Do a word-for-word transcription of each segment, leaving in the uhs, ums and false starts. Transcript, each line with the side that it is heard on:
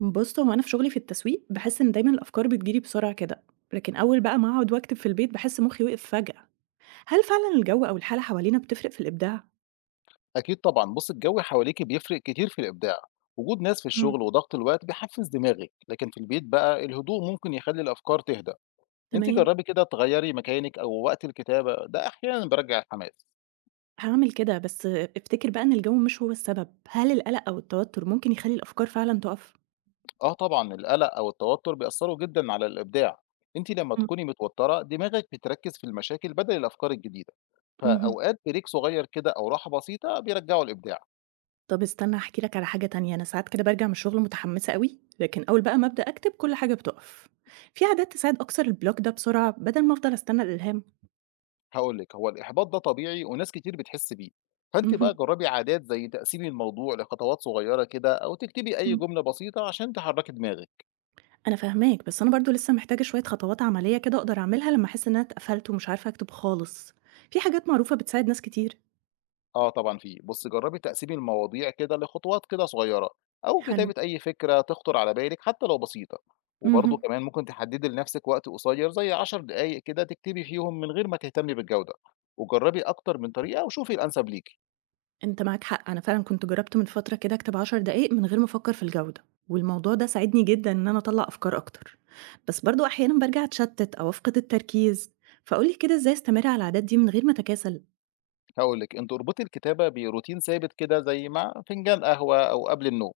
right: بُص، هو أنا في شغلي في التسويق باحس إن دايمًا الأفكار بتجيلي بسرعة كده، لكن أول بقى ما أقعد وأكتب في البيت باحس مخي وقف فجأة. هل فعلًا الجو أو الحالة حوالينا بتفرق في الإبداع؟
left: أكيد طبعا، بص، الجو حواليك بيفرق كتير في الإبداع. وجود ناس في
right: إمم.
left: الشغل وضغط الوقت بيحفز دماغك، لكن في البيت بقى الهدوء ممكن يخلي الأفكار تهدى. أنت
right: تمام،
left: جربي كده تغيري مكانك أو وقت الكتابة، ده أحيانا بيرجع الحماس.
right: هاعمل كده، بس افتكر بقى إن الجو مش هو السبب. هل القلق أو التوتر ممكن يخلي الأفكار فعلًا تُقف؟
left: آه طبعا، القلق أو التوتر بيأثروا جدا على الإبداع. أنت لما
right: إمم.
left: تكوني متوترة دماغك بتركز في المشاكل بدل الأفكار الجديدة.
right: اهم.
left: فأوقات بريك صغير كده أو راحة بسيطة بيرجعوا الإبداع.
right: طب استنى هاحكي لك على حاجة تانية، أنا ساعات كده بارجع من الشغل متحمسة أوي، لكن أول بقى ما أبدأ أكتب كل حاجة بتُقف. في عادات تساعد أكسر الblock ده بسرعة بدل ما أفضل أستنى الإلهام؟
left: هاقول لِك، هو الإحباط ده طبيعي وناس كتير بتحس بيه، فأنتِ بقى
right: اهم.
left: جرّبي عادات زي تقسيمي الموضوع لخطوات صغيّرة كده أو تكتبي أي جملة بسيطة عشان تحرّكي دماغِك.
right: أنا فاهماك، بس أنا برضه لسه محتاجة شوية خطوات عملية كده أقدر أعملها لمّا أحس إن أنا اتقفلت ومش عارفة أكتب خالص. في حاجات معروفة بتساعد ناس كتير.
left: آه طبعًا في. بُصّي، جرّبي تقسيمي المواضيع كده لخطوات كده صغيّرة أو
right: حلو.
left: كتابة أي فكرة تخطر على بالِك حتى لو بسيطة، وبرضه
right: اهم.
left: كمان ممكن تحدّدي لنَفْسِك وقت قصيّر زي عشر دقايق كده تكتبي فيهم من غير ما تهتمي بالجودة، وجرّبي أكتر من طريقة وشوفي الأنسب ليكِ.
right: أنت معاك حق، أنا فعلًا كنت جربت من فترة كده أكتب 10 دقايق من غير ما أفكر في الجودة، والموضوع ده ساعدني جدًا إن أنا أطلّع أفكار أكتر. بس برضه أحيانًا بارجع أتشتت أو أفقد التركيز، فقُل لي كده إزاي أستمر على العادات دي من غير ما أتكاسل؟
left: هاقول لِك، أنتِ اربطي الكتابة بروتين ثابت كده زي مع فنجان قهوة أو قبل النوم،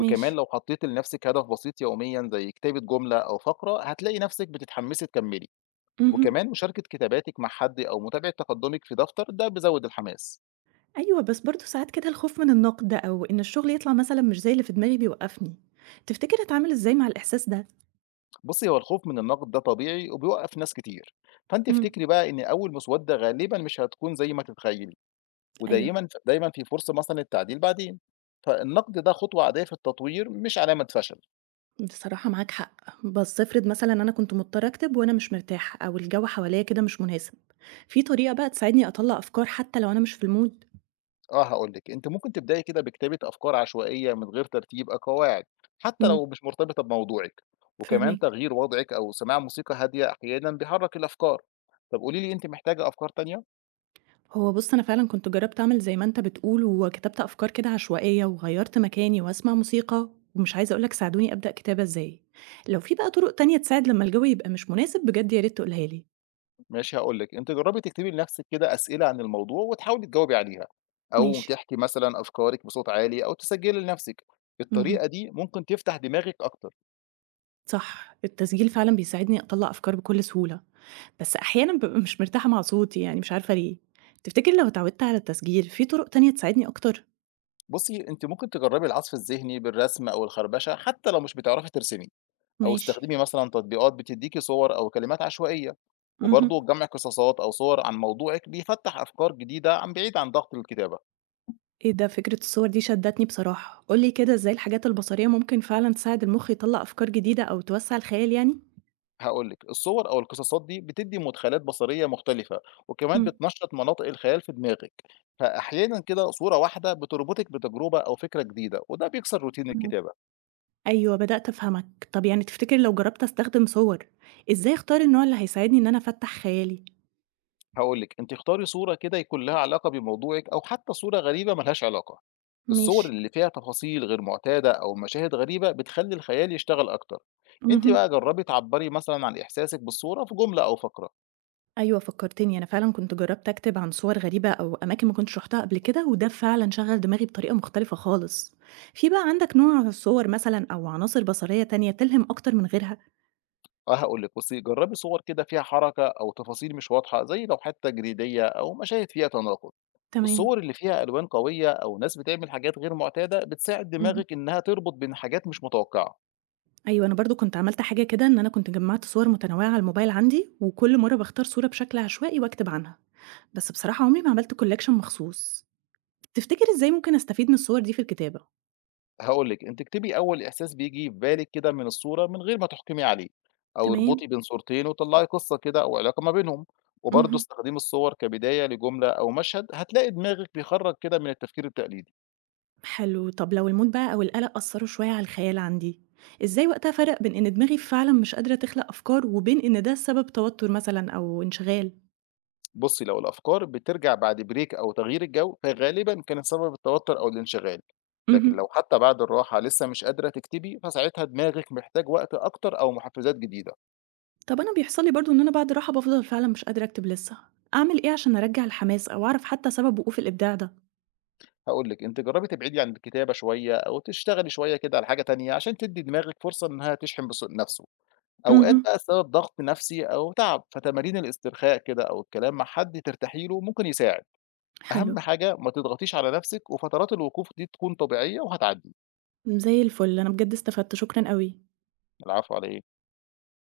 right: ماشي.
left: لو حطيتِ لنفسِك هدف بسيط يوميًا زي كتابة جملة أو فقرة هتلاقي نفسِك بتتحمسي تكملي،
right: اهم.
left: وكمان مشاركة كتاباتِك مع حد أو متابعة تقدمِك في دفتر ده بيزود الحماس.
right: أيوه، بس برضه ساعات كده الخوف من النقد أو إن الشغل يطلع مثلًا مش زي اللي في دماغي بيوقّفني. تفتكر أتعامل إزاي مع الإحساس ده؟
left: بُصي، هو الخوف من النقد ده طبيعي وبيوقف ناس كتير، فأنتِ
right: إمم،
left: افتكري بقى إن أول مسودة غالبًا مش هتكون زي ما تتخيلي،
right: أيوه،
left: ودايمًا دايمًا في فرصة مثلًا للتعديل بعدين، فالنقد ده خطوة عادية في التطوير مش علامة فشل.
right: بصراحة معاك حق. بس افرض مثلًا أنا كنت مضطرة أكتب وأنا مش مرتاحة أو الجو حواليّا كده مش مناسب، في طريقة بقى تساعدني أطلّع أفكار حتى لو أنا مش في المود؟
left: آه، هاقول لِك، أنتِ ممكن تبدئي كده بكتابة أفكار عشوائية من غير ترتيب أو قواعد، حتى
right: إمم،
left: لو مش مرتبطة بموضوعِك، وكمان
right: فاهماك.
left: تغيير وضعِك أو سماع موسيقى هادية أحيانًا بيحرك الأفكار. طب قولي لي، أنتِ محتاجة أفكار تانية؟
right: هو بُص، أنا فعلًا كنت جرّبت أعمل زي ما أنت بتقول وكتبت أفكار كده عشوائية وغيّرت مكاني وأسمع موسيقى ومش عايزة أقول لك ساعدوني أبدأ كتابة إزاي. لو في بقى طُرق تانية تساعد لمّا الجو يبقى مش مناسب، بجد يا ريت تقولها لي.
left: ماشي، هاقول لِك، أنتِ جربي تكتبي لنفسِك كده أسئلة عن الموضوع وتحاولي تجاوبي عليها، أو
right: ماشي.
left: تحكي مثلًا أفكارِك بصوت عالي أو تسجلي لنفسِك، الطريقة
right: اهم.
left: دي ممكن تفتح دماغِك أكتر.
right: صح، التسجيل فعلًا بيساعدني أطلّع أفكار بكل سهولة، بس أحيانًا بابقى مش مرتاحة مع صوتي يعني مش عارفة ليه. تفتكر لو اتعودت على التسجيل في طرق تانية تساعدني أكتر؟
left: بُصي، أنتِ ممكن تجربي العزف الذهني بالرسم أو الخربشة حتى لو مش بتعرفي ترسمي. أو
right: ماشي.
left: استخدمي مثلًا تطبيقات بتدّيكِ صور أو كلمات عشوائية، وبرضه
right: اهم.
left: جمع قصصات أو صور عن موضوعِك بيفتّح أفكار جديدة عن بعيد عن ضغط الكتابة.
right: إيه ده، فكرة الصور دي شدّتني بصراحة. قُل لي كده إزاي الحاجات البصرية ممكن فعلًا تساعد المخ يطلّع أفكار جديدة أو توسّع الخيال يعني؟
left: هاقول لِك، الصور أو القصصات دي بتدّي مدخلات بصرية مختلفة، وكمان
right: إمم.
left: بتنشّط مناطق الخيال في دماغِك، فأحيانًا كده صورة واحدة بتربطِك بتجربة أو فكرة جديدة، وده بيكسر روتين
right: إمم.
left: الكتابة.
right: أيوه بدأت أفهمك. طب يعني تفتكر لو جرّبت أستخدم صور، إزاي أختار النوع اللي هيساعدني إن أنا أفتّح خيالي؟
left: هاقول لِك، أنتِ اختاري صورة كده يكون لها علاقة بموضوعِك أو حتى صورة غريبة ما لهاش علاقة. الصور
right: ماشي.
left: اللي فيها تفاصيل غير معتادة أو مشاهد غريبة بتخلّي الخيال يشتغل أكتر. أنتِ
right: اهم.
left: بقى جرّبي تعبّري مثلًا عن إحساسِك بالصورة في جملة أو فقرة.
right: أيوه فكّرتني، أنا فعلًا كنت جرّبت أكتب عن صور غريبة أو أماكن ما كنتش رُحتها قبل كده، وده فعلًا شغّل دماغي بطريقة مختلفة خالص. في بقى عندك نوع صور مثلًا أو عناصر بصرية تانية تلهم أكتر من غيرها؟
left: آه، هاقول لِك، بُصّي جرّبي صور كده فيها حركة أو تفاصيل مش واضحة زي لوحات تجريدية أو مشاهد فيها تناقض.
right: تمام،
left: الصور اللي فيها ألوان قوية أو ناس بتعمل حاجات غير معتادة بتساعد
right: اهم.
left: دماغِك إنها تربط بين حاجات مش متوقعة.
right: أيوه، أنا برضه كنت عملت حاجة كده، إن أنا كنت جمّعت صور متنوعة على الموبايل عندي، وكل مرّة باختار صورة بشكل عشوائي وأكتب عنها. بس بصراحة عمري ما عملت collection مخصوص. تفتكر إزاي ممكن أستفيد من الصور دي في الكتابة؟
left: هاقول لِك، أنتِ اكتبي أول إحساس بييجي في بالِك كده من الصورة من غير ما تحكمي عليه، أو
right: تمام،
left: اربطي بين صورتين وطلّعي قصة كده أو علاقة ما بينهم، وبرضه
right: اهم.
left: استخدمي الصور كبداية لجملة أو مشهد هتلاقي دماغِك بيخرّج كده من التفكير التقليدي.
right: حلو. طب لو الموت بقى أو القلق أثروا شوية على الخيال عندي، إزاي وقتها فرق بين إن دماغي فعلا مش قادرة تخلق أفكار وبين إن ده سبب توتر مثلا أو انشغال؟
left: بُصّي، لو الأفكار بترجع بعد بريك أو تغيير الجو فغالبًا كانت سبب التوتر أو الانشغال، لكن لو
right: مهم.
left: حتى بعد الراحة لسه مش قادرة تكتبي فساعتها دماغِك محتاج وقت أكتر أو محفزات جديدة.
right: طب أنا بيحصل لي برضو إن أنا بعد راحة بفضل فعلا مش قادرة أكتب لسه، أعمل إيه عشان أرجع الحماس أو أعرف حتى سبب وقوف الإبداع ده؟
left: هاقول لِك، أنتِ جرّبي تبعدي عن الكتابة شوية أو تشتغلي شوية كده على حاجة تانية عشان تدّي دماغِك فرصة إنها تشحن بس نَفْسه. أوقات
right: مهم.
left: بقى السبب ضغط نَفْسي أو تعب، فتمارين الاسترخاء كده أو الكلام مع حد ترتاحي له ممكن يساعد.
right: حلو.
left: أهم حاجة ما تضغطيش على نَفْسِك وفترات الوقوف دي تكون طبيعية وهتعدّي.
right: زي الفل أنا بجد استفدت شكرا قوي.
left: العفو، على إيه؟